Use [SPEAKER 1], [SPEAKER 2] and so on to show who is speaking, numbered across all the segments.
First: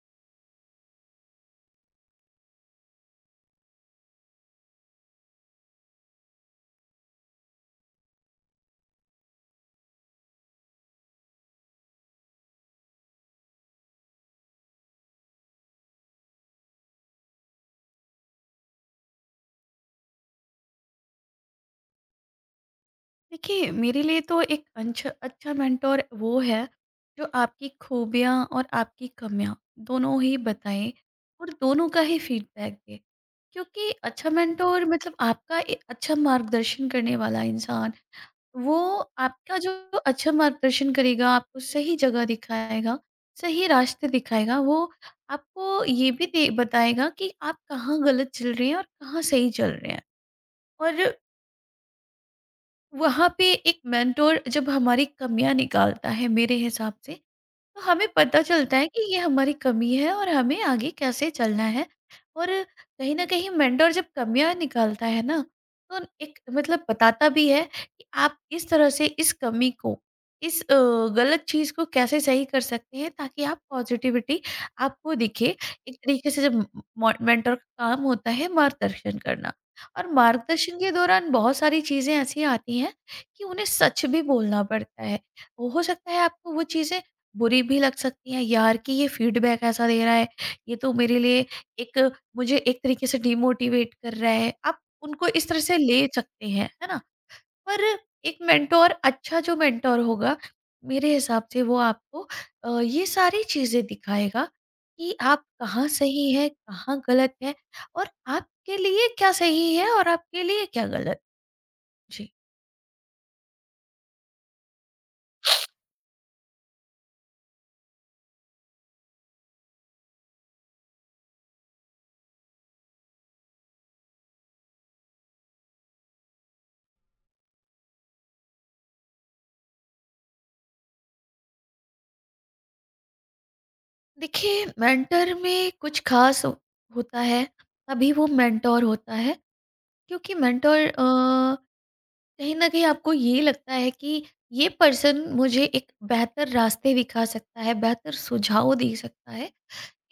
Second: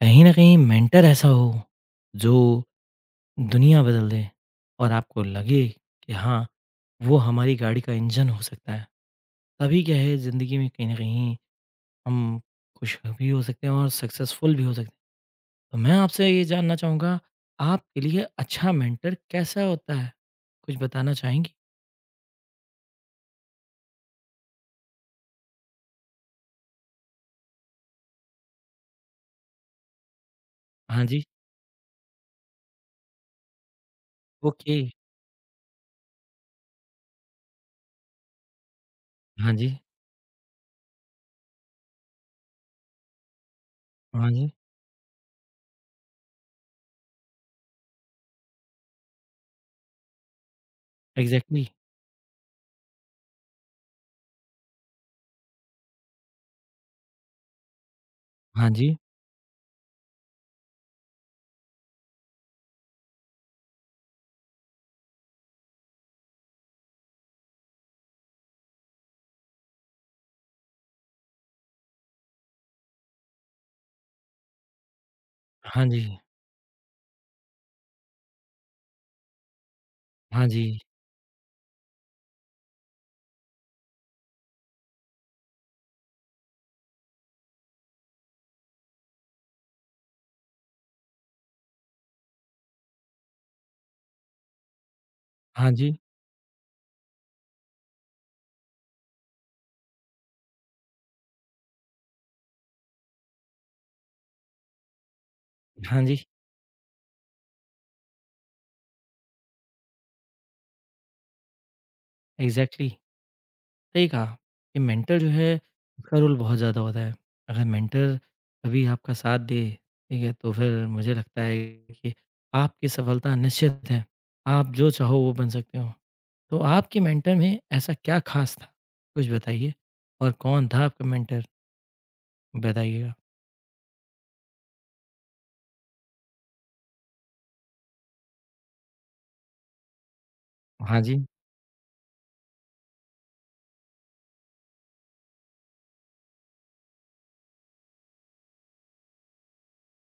[SPEAKER 1] कहीं न कहीं मेंटर ऐसा हो, जो दुनिया बदल दे और आपको लगे कि हाँ, वो हमारी गाड़ी का इंजन हो सकता है। तभी क्या है ज़िंदगी में कहीं न कहीं हम खुश भी हो सकते हैं और सक्सेसफुल भी हो सकते हैं। तो मैं आपसे ये जानना चाहूँगा, आपके लिए अच्छा मेंटर कैसा होता है? कुछ बताना चाहेंगी?
[SPEAKER 2] देखिए, मेरे लिए तो एक अच्छा अच्छा मेंटोर वो है जो आपकी खूबियाँ और आपकी कमियाँ दोनों ही बताए
[SPEAKER 1] हाँ जी,
[SPEAKER 2] और दोनों का ही फीडबैक दे। क्योंकि अच्छा
[SPEAKER 1] ओके।
[SPEAKER 2] मेंटोर मतलब आपका अच्छा मार्गदर्शन करने वाला इंसान। वो
[SPEAKER 1] हाँ
[SPEAKER 2] आपका
[SPEAKER 1] जी,
[SPEAKER 2] जो अच्छा मार्गदर्शन करेगा, आपको सही जगह दिखाएगा, सही रास्ते
[SPEAKER 1] हाँ जी,
[SPEAKER 2] दिखाएगा, वो आपको ये भी बताएगा कि आप कहाँ गलत चल रहे हैं और कहाँ सही चल रहे हैं। और
[SPEAKER 1] एग्ज़ैक्टली।
[SPEAKER 2] वहाँ पे एक मेंटोर जब हमारी कमियां निकालता है मेरे हिसाब से, तो हमें पता
[SPEAKER 1] हाँ
[SPEAKER 2] चलता है
[SPEAKER 1] जी,
[SPEAKER 2] कि ये हमारी कमी है और हमें आगे कैसे चलना है। और कहीं ना कहीं मेंटर जब कमियां निकालता है ना, तो एक मतलब बताता भी है कि आप इस तरह से इस कमी को, इस गलत चीज को कैसे सही कर सकते हैं ताकि आप पॉजिटिविटी आपको दिखे।
[SPEAKER 1] हाँ
[SPEAKER 2] एक
[SPEAKER 1] जी,
[SPEAKER 2] तरीके से जब मेंटर का काम होता है मार्गदर्शन करना, और
[SPEAKER 1] हाँ
[SPEAKER 2] मार्गदर्शन
[SPEAKER 1] जी,
[SPEAKER 2] के दौरान बहुत सारी चीजें ऐसी आती हैं कि उन्हें सच भी बोलना पड़ता है। हो सकता है आपको वो चीजें बुरी भी लग सकती है, यार, कि ये फीडबैक ऐसा दे रहा है, ये तो मेरे लिए एक, मुझे एक तरीके से डिमोटिवेट कर रहा है, आप उनको इस तरह
[SPEAKER 1] हाँ
[SPEAKER 2] से
[SPEAKER 1] जी, हाँ जी,
[SPEAKER 2] ले सकते हैं, है ना। पर एक मेंटोर अच्छा जो मेंटोर होगा मेरे हिसाब से वो आपको ये सारी चीजें दिखाएगा कि आप कहाँ
[SPEAKER 1] हाँ जी,
[SPEAKER 2] सही है कहाँ गलत है। और आपके लिए क्या सही है और आपके लिए क्या गलत। जी।
[SPEAKER 1] एग्ज़ैक्टली। सही कहा कि मेंटर जो है उसका रोल बहुत ज़्यादा होता है। अगर मेंटर कभी आपका साथ दे, ठीक है, तो फिर मुझे लगता है कि आपकी सफलता निश्चित है। आप जो चाहो वो बन सकते हो। तो आपके मेंटर में ऐसा क्या ख़ास था? कुछ बताइए और कौन था आपका मेंटर? बताइएगा।
[SPEAKER 2] देखिए मेंटर में कुछ खास होता है तभी वो मेंटोर होता है। क्योंकि मेंटर
[SPEAKER 1] हाँ जी,
[SPEAKER 2] कहीं न कहीं आपको ये लगता है कि ये पर्सन मुझे एक बेहतर रास्ते दिखा सकता है, बेहतर सुझाव दे सकता है,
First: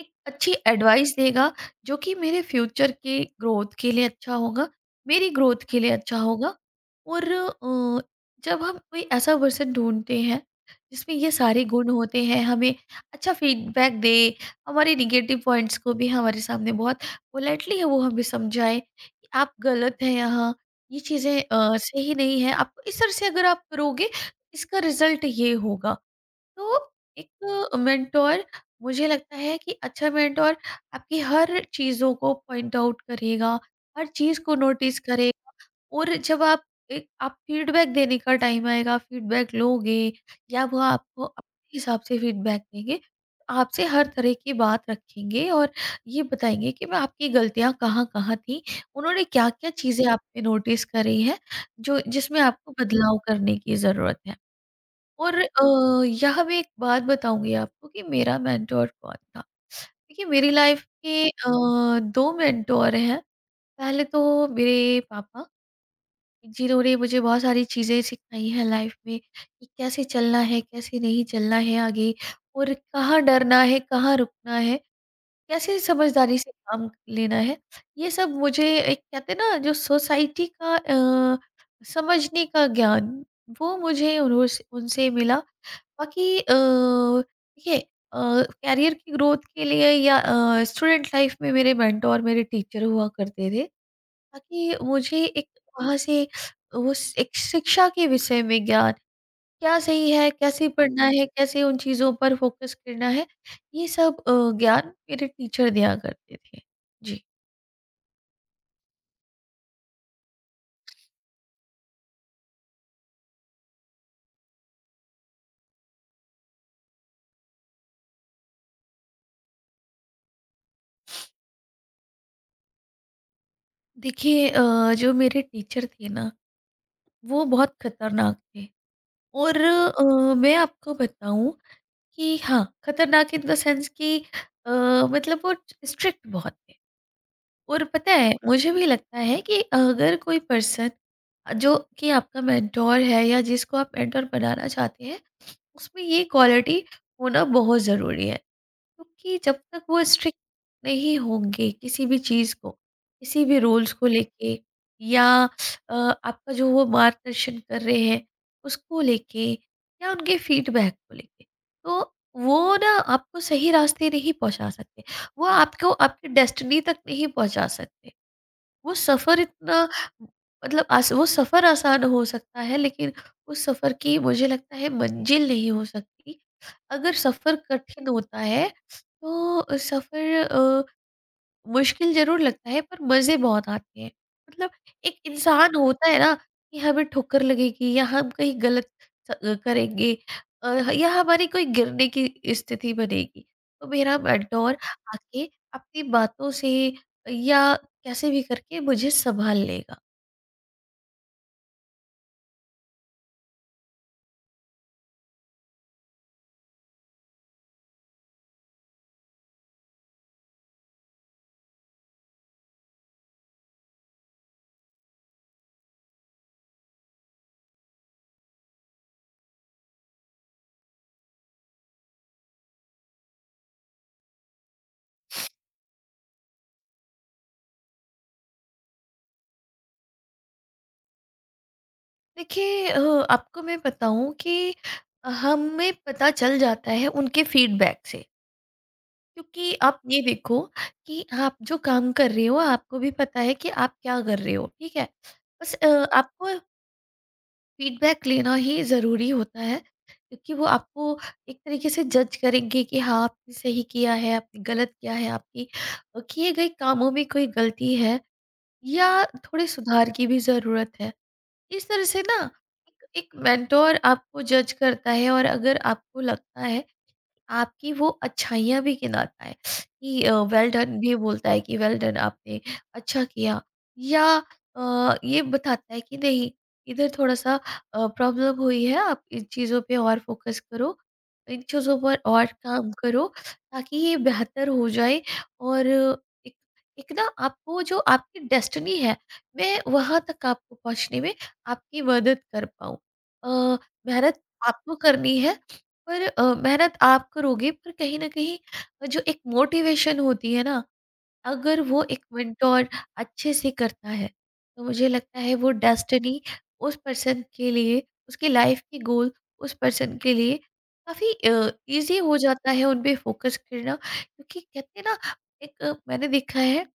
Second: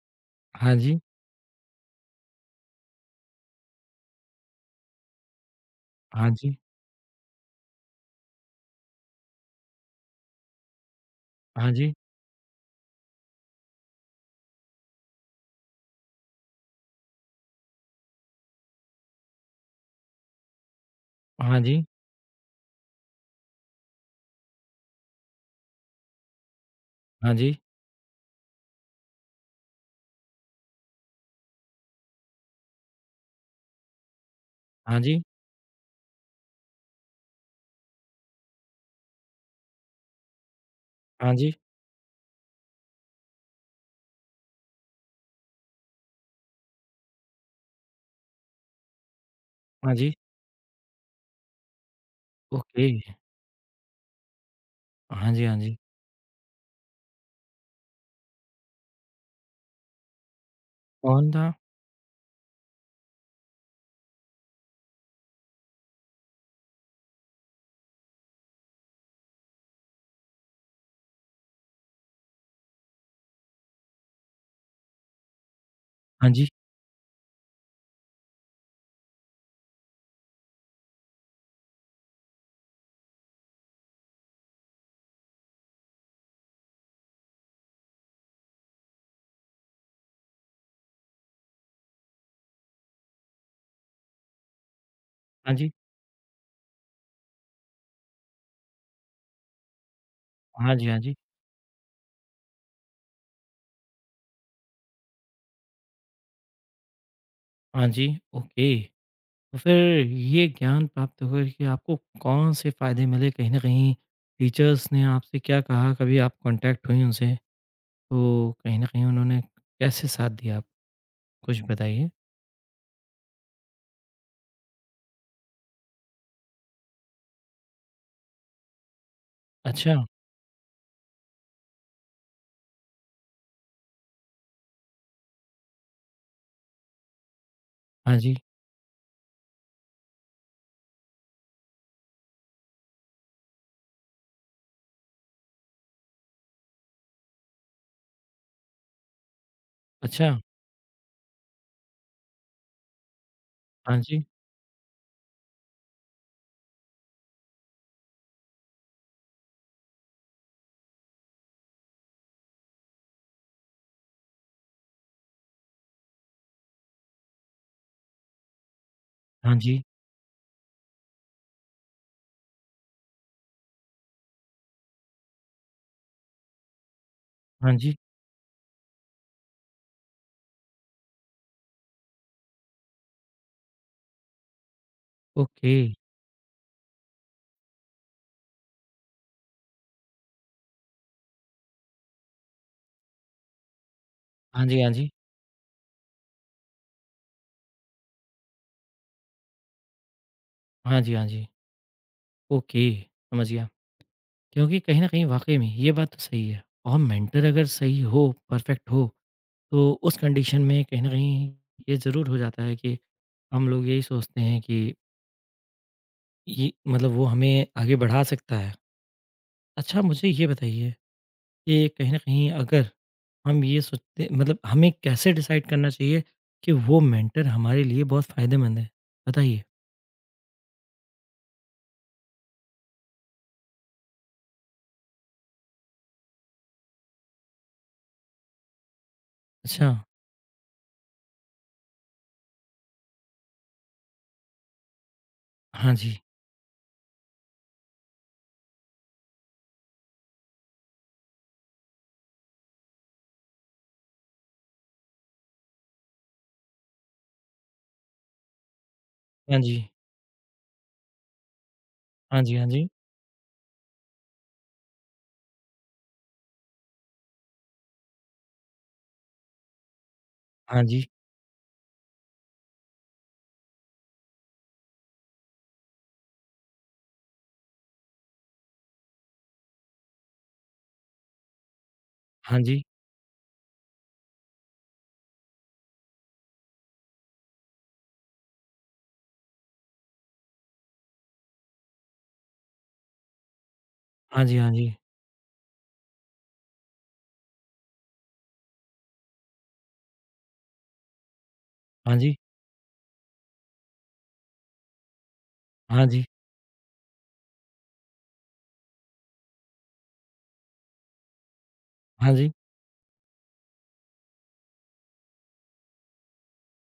[SPEAKER 2] एक अच्छी
[SPEAKER 1] हाँ जी,
[SPEAKER 2] एडवाइस देगा जो कि मेरे फ्यूचर के ग्रोथ के लिए अच्छा होगा, मेरी ग्रोथ के लिए अच्छा
[SPEAKER 1] हाँ
[SPEAKER 2] होगा।
[SPEAKER 1] जी,
[SPEAKER 2] और जब हम कोई ऐसा पर्सन ढूँढते हैं जिसमें ये सारे
[SPEAKER 1] हाँ
[SPEAKER 2] गुण
[SPEAKER 1] जी,
[SPEAKER 2] होते हैं, हमें अच्छा फीडबैक दे, हमारे नेगेटिव पॉइंट्स को भी हमारे सामने बहुत पोलाइटली है वो हमें समझाए कि आप गलत हैं यहाँ, ये चीज़ें
[SPEAKER 1] हाँ
[SPEAKER 2] अ,
[SPEAKER 1] जी,
[SPEAKER 2] सही नहीं है, आपको इस तरह से अगर आप करोगे, इसका रिज़ल्ट ये होगा। तो
[SPEAKER 1] हाँ जी,
[SPEAKER 2] एक मेंटोर, मुझे लगता है कि अच्छा मेंटोर आपकी हर चीज़ों को पॉइंट आउट करेगा, हर चीज़ को नोटिस
[SPEAKER 1] हाँ जी,
[SPEAKER 2] करेगा। और जब आप एक, आप फीडबैक देने का टाइम आएगा, फीडबैक लोगे या वो आपको
[SPEAKER 1] हाँ जी,
[SPEAKER 2] अपने हिसाब से फीडबैक देंगे, आपसे हर तरह की बात रखेंगे और ये बताएँगे कि मैं आपकी गलतियाँ कहाँ-कहाँ थी, उन्होंने क्या-क्या
[SPEAKER 1] हाँ
[SPEAKER 2] चीज़ें
[SPEAKER 1] जी।
[SPEAKER 2] आप पे नोटिस करी हैं, जो जिसमें आपको
[SPEAKER 1] ओके।
[SPEAKER 2] बदलाव करने की ज़रूरत है।
[SPEAKER 1] हाँ
[SPEAKER 2] और
[SPEAKER 1] जी, हाँ जी।
[SPEAKER 2] यह मैं एक बात बताऊँगी आपको कि मेरा मेंटोर कौन था। देखिए मेरी लाइफ के
[SPEAKER 1] कौन था?
[SPEAKER 2] 2 मेंटोर हैं। पहले तो मेरे पापा, जिन्होंने मुझे बहुत सारी चीज़ें सिखाई हैं लाइफ में कि कैसे चलना है, कैसे नहीं चलना है आगे, और कहाँ डरना है, कहाँ रुकना है, कैसे
[SPEAKER 1] हाँ
[SPEAKER 2] समझदारी
[SPEAKER 1] जी,
[SPEAKER 2] से काम लेना है। ये सब मुझे एक, कहते हैं ना, जो सोसाइटी का समझने का ज्ञान, वो मुझे उन्हों से उनसे मिला। बाकी देखिए, कैरियर की ग्रोथ के लिए या स्टूडेंट लाइफ में मेरे मेंटोर मेरे टीचर हुआ करते थे, ताकि मुझे एक
[SPEAKER 1] हाँ जी,
[SPEAKER 2] वहाँ से, वो एक शिक्षा के विषय में ज्ञान, क्या सही है, कैसे
[SPEAKER 1] हाँ जी, हाँ
[SPEAKER 2] पढ़ना
[SPEAKER 1] जी।
[SPEAKER 2] है, कैसे उन चीज़ों पर फोकस करना है, ये सब ज्ञान मेरे टीचर दिया करते थे। जी।
[SPEAKER 1] हाँ जी, ओके। तो फिर ये ज्ञान प्राप्त होकर के आपको कौन से फ़ायदे मिले? कहीं न कहीं टीचर्स ने आपसे क्या कहा? कभी आप कॉन्टैक्ट हुईं उनसे? तो कहीं न कहीं उन्होंने कैसे साथ दिया आप कुछ बताइए?
[SPEAKER 2] देखिए जो मेरे टीचर थे ना, वो बहुत खतरनाक थे। और
[SPEAKER 1] अच्छा,
[SPEAKER 2] मैं आपको बताऊं कि हाँ, खतरनाक इन द सेंस कि अ, मतलब वो स्ट्रिक्ट बहुत है। और पता
[SPEAKER 1] हाँ
[SPEAKER 2] है
[SPEAKER 1] जी।
[SPEAKER 2] मुझे भी लगता है कि अगर कोई पर्सन जो कि आपका मेंटोर है या जिसको आप मेंटोर बनाना चाहते हैं, उसमें ये क्वालिटी होना बहुत ज़रूरी है। क्योंकि जब तक वो
[SPEAKER 1] अच्छा,
[SPEAKER 2] स्ट्रिक्ट नहीं होंगे किसी भी चीज़ को, किसी भी रूल्स
[SPEAKER 1] हाँ
[SPEAKER 2] को
[SPEAKER 1] जी,
[SPEAKER 2] लेके, या आपका जो वो मार्गदर्शन कर रहे हैं उसको लेके, या उनके फीडबैक को लेके, तो वो ना आपको सही रास्ते नहीं पहुँचा सकते। वो आपको आपकी डेस्टिनी तक नहीं पहुँचा सकते। वो सफ़र
[SPEAKER 1] हाँ
[SPEAKER 2] इतना,
[SPEAKER 1] जी,
[SPEAKER 2] मतलब आस वो सफ़र आसान हो सकता है लेकिन उस सफ़र की मुझे लगता है मंजिल नहीं हो सकती। अगर सफ़र
[SPEAKER 1] हाँ जी,
[SPEAKER 2] कठिन होता है तो सफ़र मुश्किल ज़रूर लगता है पर मज़े बहुत आते हैं। मतलब एक इंसान
[SPEAKER 1] ओके।
[SPEAKER 2] होता है ना कि हमें ठोकर लगेगी या हम कहीं गलत करेंगे, या हमारी कोई गिरने की स्थिति बनेगी। तो मेरा
[SPEAKER 1] हाँ
[SPEAKER 2] मेंटर
[SPEAKER 1] जी, हाँ जी,
[SPEAKER 2] आके अपनी बातों से या कैसे भी करके मुझे सँभाल लेगा।
[SPEAKER 1] हाँ जी, हाँ जी, ओके, समझ गया। क्योंकि कहीं न कहीं वाक़ई में ये बात तो सही है और मेंटर अगर सही हो, परफ़ेक्ट हो, तो उस कंडीशन में कहीं न कहीं ये ज़रूर हो जाता है कि हम लोग यही सोचते हैं कि ये मतलब वो हमें आगे बढ़ा सकता है। अच्छा मुझे ये बताइए कि कहीं न कहीं अगर हम ये सोचते मतलब हमें कैसे डिसाइड करना चाहिए कि वो मेंटर हमारे लिए बहुत फ़ायदेमंद है? बताइए।
[SPEAKER 2] देखिए आपको मैं बताऊँ कि हमें पता चल जाता है उनके फीडबैक से। क्योंकि
[SPEAKER 1] अच्छा,
[SPEAKER 2] आप ये देखो कि आप जो काम कर रहे हो आपको भी पता है कि आप क्या कर रहे हो, ठीक है। बस
[SPEAKER 1] हाँ जी,
[SPEAKER 2] आपको फीडबैक लेना ही ज़रूरी होता है क्योंकि वो आपको एक तरीके से जज करेंगे कि हाँ आपने सही किया है आपने गलत किया है, आपकी किए गए कामों में कोई गलती है या
[SPEAKER 1] हाँ
[SPEAKER 2] थोड़े
[SPEAKER 1] जी,
[SPEAKER 2] सुधार की भी ज़रूरत है। इस तरह से
[SPEAKER 1] हाँ
[SPEAKER 2] ना
[SPEAKER 1] जी, हाँ जी,
[SPEAKER 2] एक मेंटोर आपको जज करता है, और अगर आपको लगता है, आपकी वो अच्छाइयाँ भी गिनाता है कि वेल
[SPEAKER 1] हाँ
[SPEAKER 2] डन,
[SPEAKER 1] जी,
[SPEAKER 2] ये बोलता है कि वेल डन आपने अच्छा किया, या ये बताता है कि नहीं, इधर थोड़ा सा प्रॉब्लम हुई है, आप इन चीज़ों पे और फोकस करो, इन चीज़ों पर और
[SPEAKER 1] हाँ जी,
[SPEAKER 2] काम करो ताकि ये बेहतर हो जाए। और एक एक ना, आपको जो आपकी डेस्टिनी है, मैं वहाँ तक आपको पहुँचने में आपकी मदद कर पाऊँ। अ, मेहनत
[SPEAKER 1] हाँ जी, हाँ जी,
[SPEAKER 2] आपको करनी है, पर मेहनत आप करोगे पर कहीं न कहीं, जो एक मोटिवेशन होती है ना, अगर वो
[SPEAKER 1] हाँ
[SPEAKER 2] एक
[SPEAKER 1] जी,
[SPEAKER 2] मेंटर अच्छे से करता है, तो मुझे लगता है वो
[SPEAKER 1] हाँ जी,
[SPEAKER 2] डेस्टिनी उस पर्सन के लिए, उसकी लाइफ़ के गोल उस पर्सन के लिए काफ़ी ईज़ी
[SPEAKER 1] हाँ
[SPEAKER 2] हो
[SPEAKER 1] जी,
[SPEAKER 2] जाता है उन पे फ़ोकस करना। क्योंकि कहते हैं ना, एक मैंने देखा है,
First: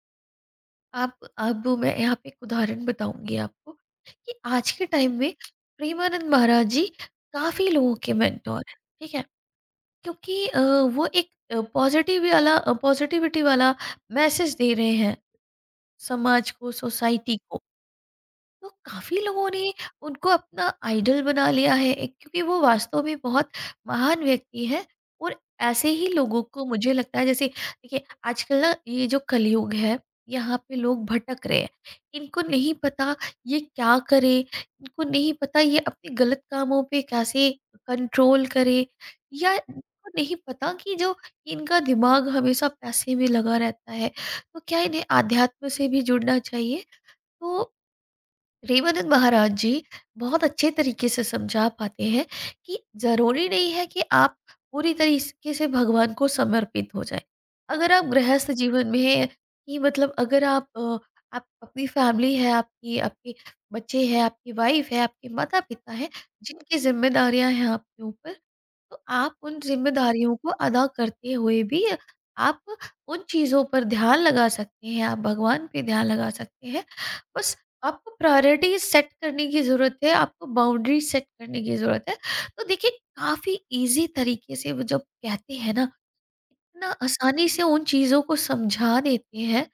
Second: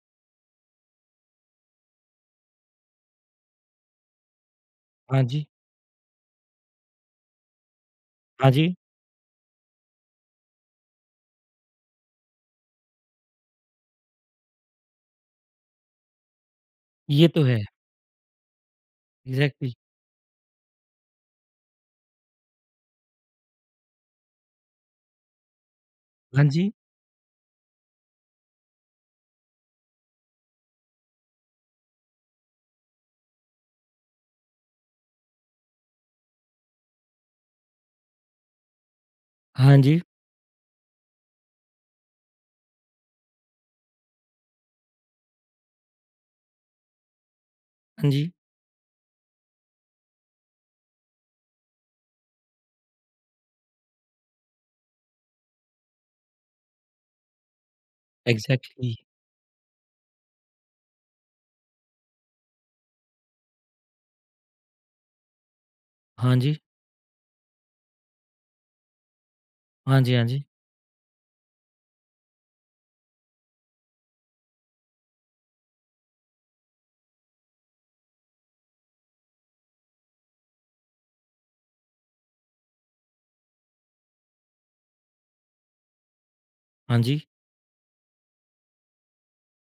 [SPEAKER 2] आप, अब मैं यहाँ पे एक उदाहरण बताऊँगी आपको कि आज के टाइम
[SPEAKER 1] हाँ
[SPEAKER 2] में
[SPEAKER 1] जी,
[SPEAKER 2] प्रेमानंद महाराज जी काफ़ी लोगों के मेंटर
[SPEAKER 1] हाँ
[SPEAKER 2] हैं,
[SPEAKER 1] जी,
[SPEAKER 2] ठीक है? क्योंकि वो एक पॉजिटिविटी वाला मैसेज दे रहे हैं समाज को,
[SPEAKER 1] ये
[SPEAKER 2] सोसाइटी
[SPEAKER 1] तो है।
[SPEAKER 2] को। तो काफी लोगों ने
[SPEAKER 1] एग्ज़ैक्टली।
[SPEAKER 2] उनको अपना आइडल बना लिया है एक, क्योंकि वो वास्तव में बहुत महान व्यक्ति है। और ऐसे ही लोगों
[SPEAKER 1] हाँ
[SPEAKER 2] को
[SPEAKER 1] जी,
[SPEAKER 2] मुझे लगता है जैसे, देखिए, आजकल ना ये जो कलयुग है, यहाँ पे लोग भटक रहे हैं, इनको नहीं पता ये क्या करे, इनको नहीं पता ये अपने गलत कामों पे कैसे कंट्रोल करे, या
[SPEAKER 1] हाँ जी,
[SPEAKER 2] इनको नहीं पता कि जो इनका दिमाग हमेशा पैसे में लगा रहता है, तो क्या इन्हें आध्यात्म से भी जुड़ना चाहिए। तो
[SPEAKER 1] हाँ जी,
[SPEAKER 2] रेवानंद महाराज जी बहुत अच्छे तरीके से समझा पाते हैं कि ज़रूरी नहीं है कि आप पूरी तरीके से भगवान को समर्पित हो जाए। अगर आप गृहस्थ जीवन
[SPEAKER 1] एग्ज़ैक्टली।
[SPEAKER 2] में हैं, कि मतलब अगर आप आप अपनी फैमिली है आपकी, आपके बच्चे हैं, आपकी वाइफ़ है, आपके माता-पिता हैं,
[SPEAKER 1] हाँ जी,
[SPEAKER 2] जिनकी ज़िम्मेदारियाँ हैं आपके ऊपर, तो आप उन
[SPEAKER 1] हाँ जी, हाँ
[SPEAKER 2] ज़िम्मेदारियों
[SPEAKER 1] जी,
[SPEAKER 2] को अदा करते हुए भी आप उन चीज़ों पर ध्यान लगा सकते हैं, आप भगवान पे ध्यान लगा सकते हैं। बस आपको प्रायोरिटी सेट करने की ज़रूरत है, आपको बाउंड्री सेट करने की ज़रूरत है। तो देखिए, काफ़ी ईज़ी तरीके से वो जब कहते हैं ना, इतना
[SPEAKER 1] हाँ जी,
[SPEAKER 2] आसानी से उन चीज़ों को समझा देते हैं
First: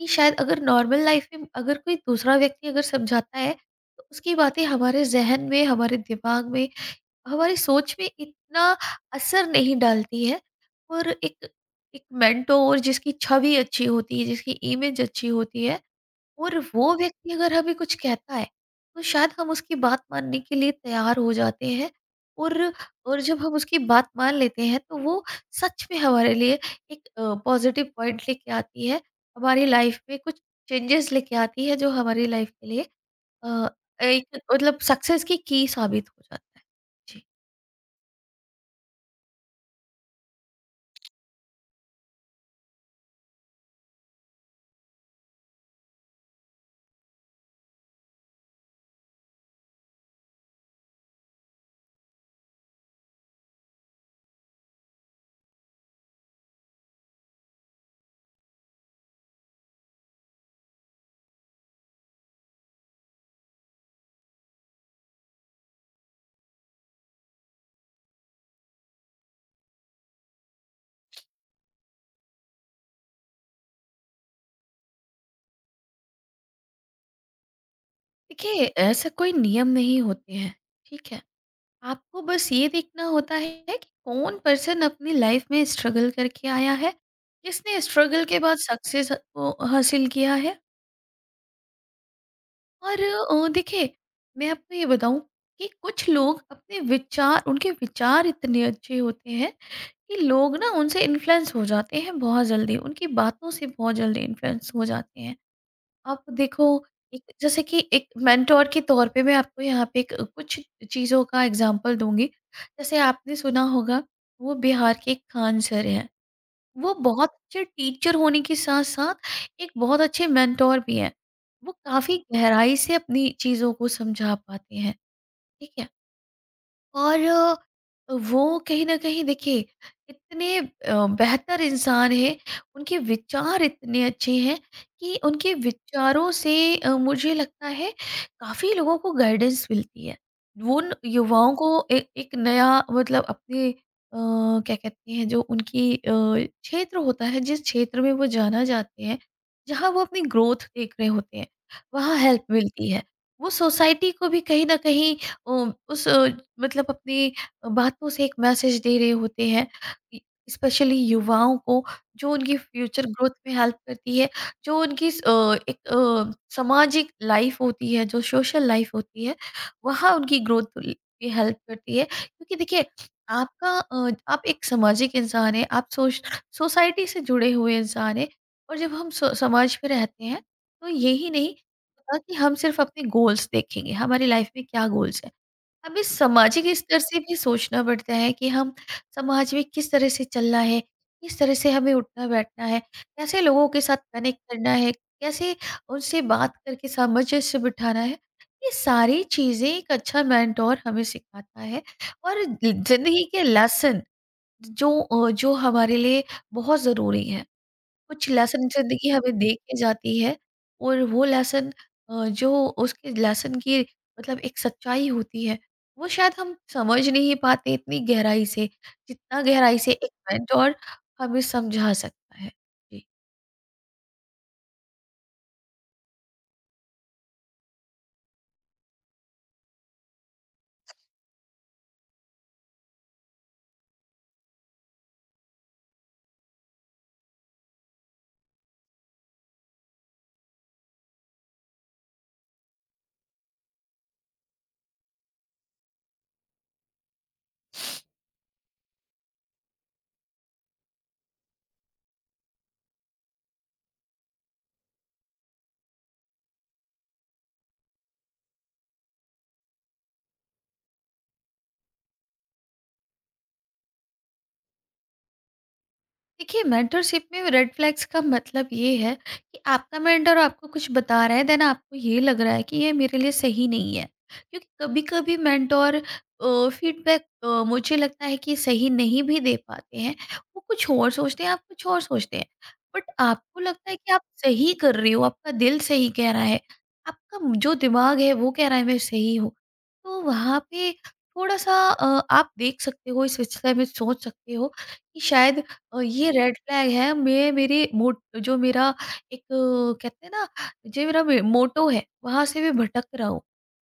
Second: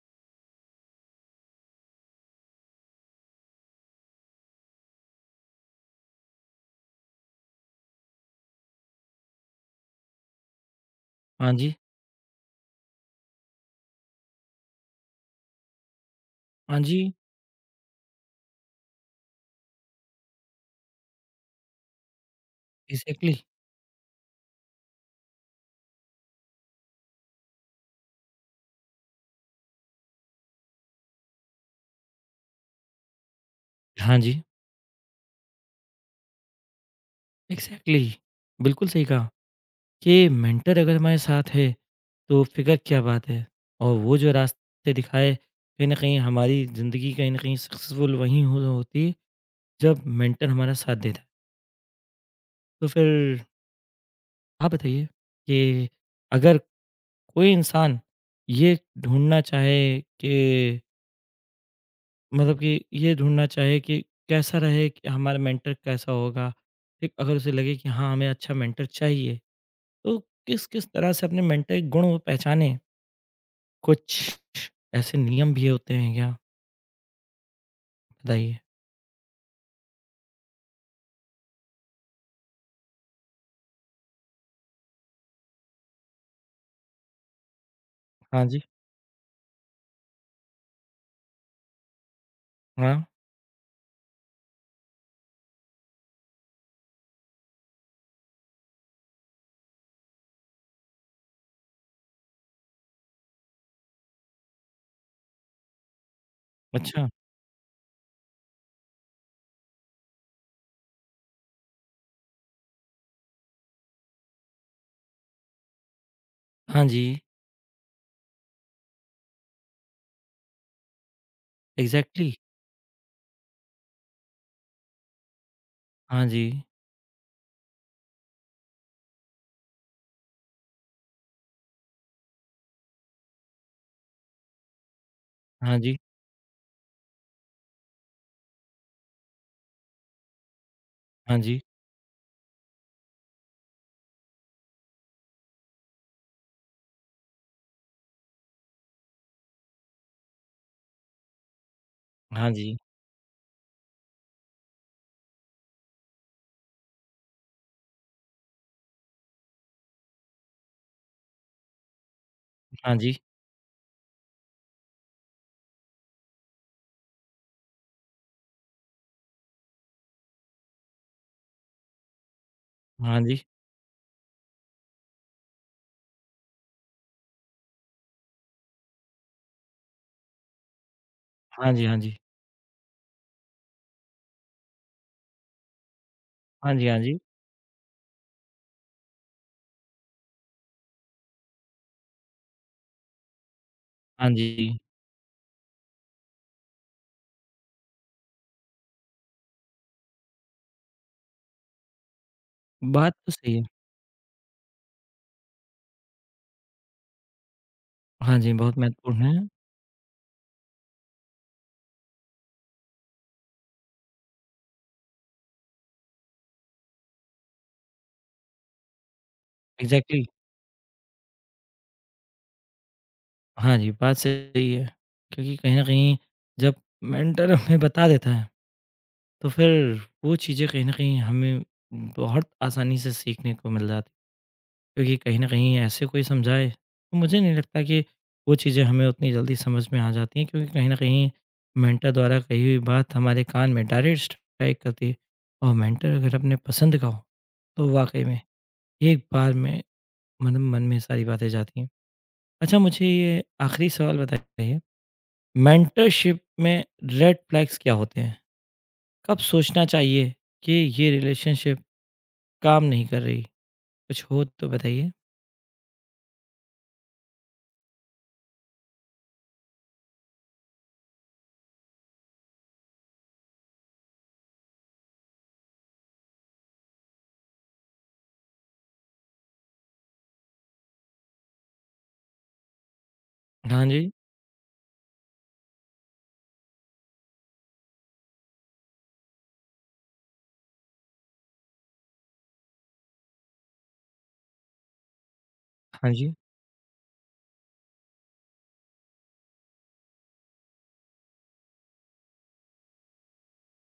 [SPEAKER 2] कि शायद अगर नॉर्मल लाइफ़ में अगर कोई दूसरा व्यक्ति अगर समझाता है, तो उसकी बातें हमारे ज़हन में, हमारे दिमाग में, हमारी सोच में इतना असर नहीं डालती है। और एक
[SPEAKER 1] हाँ जी।
[SPEAKER 2] एक मेंटोर जिसकी छवि अच्छी होती है, जिसकी इमेज अच्छी होती है, और
[SPEAKER 1] हाँ
[SPEAKER 2] वो
[SPEAKER 1] जी,
[SPEAKER 2] व्यक्ति अगर हमें कुछ कहता है, तो शायद हम उसकी बात मानने के लिए तैयार हो जाते हैं। और
[SPEAKER 1] एग्ज़ैक्टली।
[SPEAKER 2] जब हम उसकी बात मान लेते हैं, तो वो सच में हमारे लिए एक पॉजिटिव पॉइंट लेके आती है, हमारी लाइफ में कुछ चेंजेस लेके आती है जो हमारी लाइफ के लिए अ,
[SPEAKER 1] हाँ
[SPEAKER 2] एक,
[SPEAKER 1] जी,
[SPEAKER 2] मतलब सक्सेस की key साबित हो जाता है। जी।
[SPEAKER 1] एग्ज़ैक्टली। बिल्कुल सही कहा कि मेंटर अगर हमारे साथ है, तो फ़िकर क्या बात है। और वो जो रास्ते दिखाए, कहीं न कहीं हमारी ज़िंदगी कहीं न कहीं सक्सेसफुल वहीं हो होती है, जब मेंटर हमारा साथ देता है। तो फिर आप बताइए कि अगर कोई इंसान ये ढूँढना चाहे कि मतलब कि ये ढूँढना चाहे कि कैसा रहे कि हमारा मेंटर कैसा होगा? ठीक, अगर उसे लगे कि हाँ, हमें अच्छा मेंटर चाहिए। तो किस किस तरह से अपने मेंटल गुण वो पहचाने कुछ ऐसे नियम भी होते हैं क्या बताइए?
[SPEAKER 2] देखिए ऐसा कोई नियम नहीं होते हैं, ठीक है। आपको बस ये देखना होता है कि कौन पर्सन अपनी लाइफ में स्ट्रगल करके आया है, किसने स्ट्रगल के
[SPEAKER 1] हाँ
[SPEAKER 2] बाद
[SPEAKER 1] जी,
[SPEAKER 2] सक्सेस को हासिल किया है।
[SPEAKER 1] हाँ,
[SPEAKER 2] और देखिए, मैं आपको ये बताऊं कि कुछ लोग अपने विचार, उनके विचार इतने अच्छे होते हैं कि लोग ना उनसे इन्फ्लुएंस हो जाते हैं बहुत जल्दी, उनकी बातों से बहुत जल्दी इन्फ्लुएंस हो जाते हैं। आप देखो,
[SPEAKER 1] अच्छा,
[SPEAKER 2] एक जैसे कि एक मेंटोर के तौर पे मैं आपको यहाँ पे एक कुछ चीज़ों का एग्जांपल दूँगी। जैसे आपने सुना होगा, वो बिहार के एक खान सर हैं।
[SPEAKER 1] हाँ
[SPEAKER 2] वो
[SPEAKER 1] जी,
[SPEAKER 2] बहुत अच्छे टीचर होने के साथ-साथ एक बहुत अच्छे मेंटोर भी हैं। वो काफ़ी
[SPEAKER 1] एग्ज़ैक्टली,
[SPEAKER 2] गहराई से अपनी चीज़ों को समझा पाते हैं, ठीक है?
[SPEAKER 1] हाँ जी,
[SPEAKER 2] और वो कहीं न कहीं देखिए इतने बेहतर इंसान हैं, उनके विचार इतने अच्छे हैं कि उनके
[SPEAKER 1] हाँ जी,
[SPEAKER 2] विचारों से मुझे लगता है काफ़ी लोगों को गाइडेंस मिलती है। वो उन
[SPEAKER 1] हाँ
[SPEAKER 2] युवाओं
[SPEAKER 1] जी,
[SPEAKER 2] को ए एक नया, मतलब अपने क्या कहते हैं, जो उनकी क्षेत्र होता है जिस क्षेत्र में वो जाना चाहते हैं, जहाँ वो अपनी ग्रोथ देख रहे होते हैं, वहाँ हेल्प
[SPEAKER 1] हाँ जी,
[SPEAKER 2] मिलती है। वो सोसाइटी को भी कहीं न कहीं अ, उस अ, मतलब अपनी बातों से एक मैसेज दे रहे होते हैं, स्पेशली युवाओं को, जो उनकी
[SPEAKER 1] हाँ
[SPEAKER 2] फ्यूचर
[SPEAKER 1] जी,
[SPEAKER 2] ग्रोथ में हेल्प करती है, जो उनकी एक सामाजिक लाइफ होती है, जो सोशल लाइफ होती है, वहाँ उनकी ग्रोथ की हेल्प करती है। क्योंकि देखिए,
[SPEAKER 1] हाँ जी,
[SPEAKER 2] आपका आप एक सामाजिक इंसान है, आप सोश सोसाइटी से जुड़े हुए इंसान है। और जब हम समाज में रहते हैं, तो यही नहीं
[SPEAKER 1] हाँ जी, हाँ
[SPEAKER 2] होता
[SPEAKER 1] जी,
[SPEAKER 2] कि हम सिर्फ अपने गोल्स देखेंगे, हमारी लाइफ में क्या गोल्स है, हमें सामाजिक
[SPEAKER 1] हाँ जी,
[SPEAKER 2] स्तर
[SPEAKER 1] हाँ जी,
[SPEAKER 2] से भी सोचना पड़ता है कि हम समाज में किस तरह से चलना है, किस तरह से हमें उठना बैठना है, कैसे लोगों के साथ
[SPEAKER 1] हाँ
[SPEAKER 2] कनेक्ट करना
[SPEAKER 1] जी,
[SPEAKER 2] है, कैसे उनसे बात करके सामंजस्य बिठाना है। ये सारी चीज़ें एक अच्छा मेंटोर हमें सिखाता है, और
[SPEAKER 1] बात
[SPEAKER 2] ज़िंदगी
[SPEAKER 1] तो
[SPEAKER 2] के
[SPEAKER 1] सही है।
[SPEAKER 2] लेसन जो जो हमारे लिए बहुत ज़रूरी है, कुछ
[SPEAKER 1] हाँ जी,
[SPEAKER 2] लेसन
[SPEAKER 1] बहुत
[SPEAKER 2] ज़िंदगी
[SPEAKER 1] महत्वपूर्ण
[SPEAKER 2] हमें
[SPEAKER 1] है,
[SPEAKER 2] दे के जाती है। और वो लेसन जो उसके लेसन की, मतलब एक सच्चाई होती है, वो शायद हम समझ नहीं पाते इतनी गहराई से, जितना गहराई से एक
[SPEAKER 1] एग्ज़ैक्टली,
[SPEAKER 2] मेंटोर हमें समझा सकता है। जी।
[SPEAKER 1] हाँ जी, बात सही है क्योंकि कहीं न कहीं जब मेंटर हमें बता देता है तो फिर वो चीज़ें कहीं न कहीं हमें बहुत आसानी से सीखने को मिल जाती क्योंकि कहीं न कहीं ऐसे कोई समझाए, तो मुझे नहीं लगता कि वो चीज़ें हमें उतनी जल्दी समझ में आ जाती हैं क्योंकि कहीं न कहीं मेंटर द्वारा कही हुई बात हमारे कान में डायरेक्ट स्ट्राइक करती है और मेंटर अगर अपने पसंद का हो, तो वाक़ई में एक बार में मतलब मन में सारी बातें जाती हैं। अच्छा मुझे ये आखिरी सवाल बताइए, मेंटरशिप में रेड फ्लैग्स क्या होते हैं? कब सोचना चाहिए कि ये रिलेशनशिप काम नहीं कर रही? कुछ हो तो बताइए।
[SPEAKER 2] देखिए मेंटरशिप में रेड फ्लैग्स का मतलब ये है कि आपका मेंटर आपको कुछ बता रहा है, देन आपको ये लग रहा है कि ये मेरे लिए सही नहीं है। क्योंकि कभी कभी मेंटोर फीडबैक, मुझे लगता है कि सही नहीं भी दे पाते हैं। वो कुछ और सोचते हैं, आप कुछ और सोचते हैं, बट आपको
[SPEAKER 1] हाँ
[SPEAKER 2] लगता है कि
[SPEAKER 1] जी,
[SPEAKER 2] आप सही कर रहे हो, आपका दिल सही कह रहा है, आपका जो दिमाग है वो कह रहा है मैं सही हूँ। तो वहाँ पे थोड़ा सा आप देख सकते हो, इस विषय में सोच सकते हो कि शायद
[SPEAKER 1] हाँ
[SPEAKER 2] ये
[SPEAKER 1] जी,
[SPEAKER 2] रेड फ्लैग है। मैं मेरे मोट जो मेरा कहते हैं ना, जो मेरा मोटो है वहां से मैं भटक रहा हूँ,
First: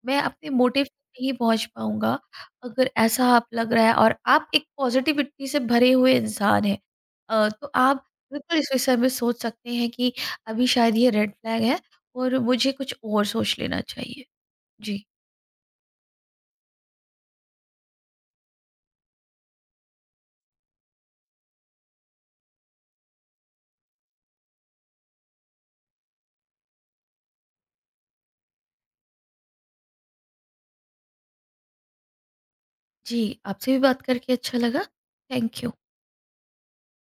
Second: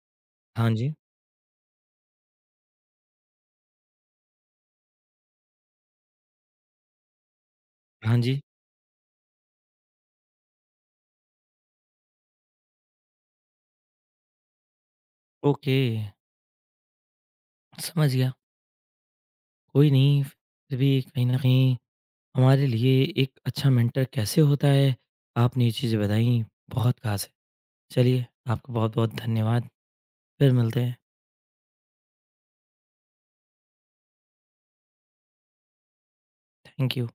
[SPEAKER 2] मैं अपने
[SPEAKER 1] हाँ
[SPEAKER 2] मोटिव तक
[SPEAKER 1] जी,
[SPEAKER 2] नहीं पहुंच पाऊंगा। अगर ऐसा आप लग रहा है और आप एक पॉजिटिविटी से भरे हुए इंसान हैं, तो आप
[SPEAKER 1] हाँ जी।
[SPEAKER 2] बिल्कुल इस विषय में सोच सकते हैं कि अभी शायद ये रेड फ्लैग है और मुझे कुछ और सोच लेना चाहिए। जी।
[SPEAKER 1] ओके, समझ गया। कोई नहीं, फिर भी कहीं न कहीं हमारे लिए एक अच्छा मेंटर कैसे होता है, आपने ये चीज़ें बताईं, बहुत ख़ास है। चलिए, आपका बहुत-बहुत धन्यवाद। फिर मिलते हैं।
[SPEAKER 2] जी आपसे भी बात करके अच्छा लगा। Thank you.
[SPEAKER 1] Thank you.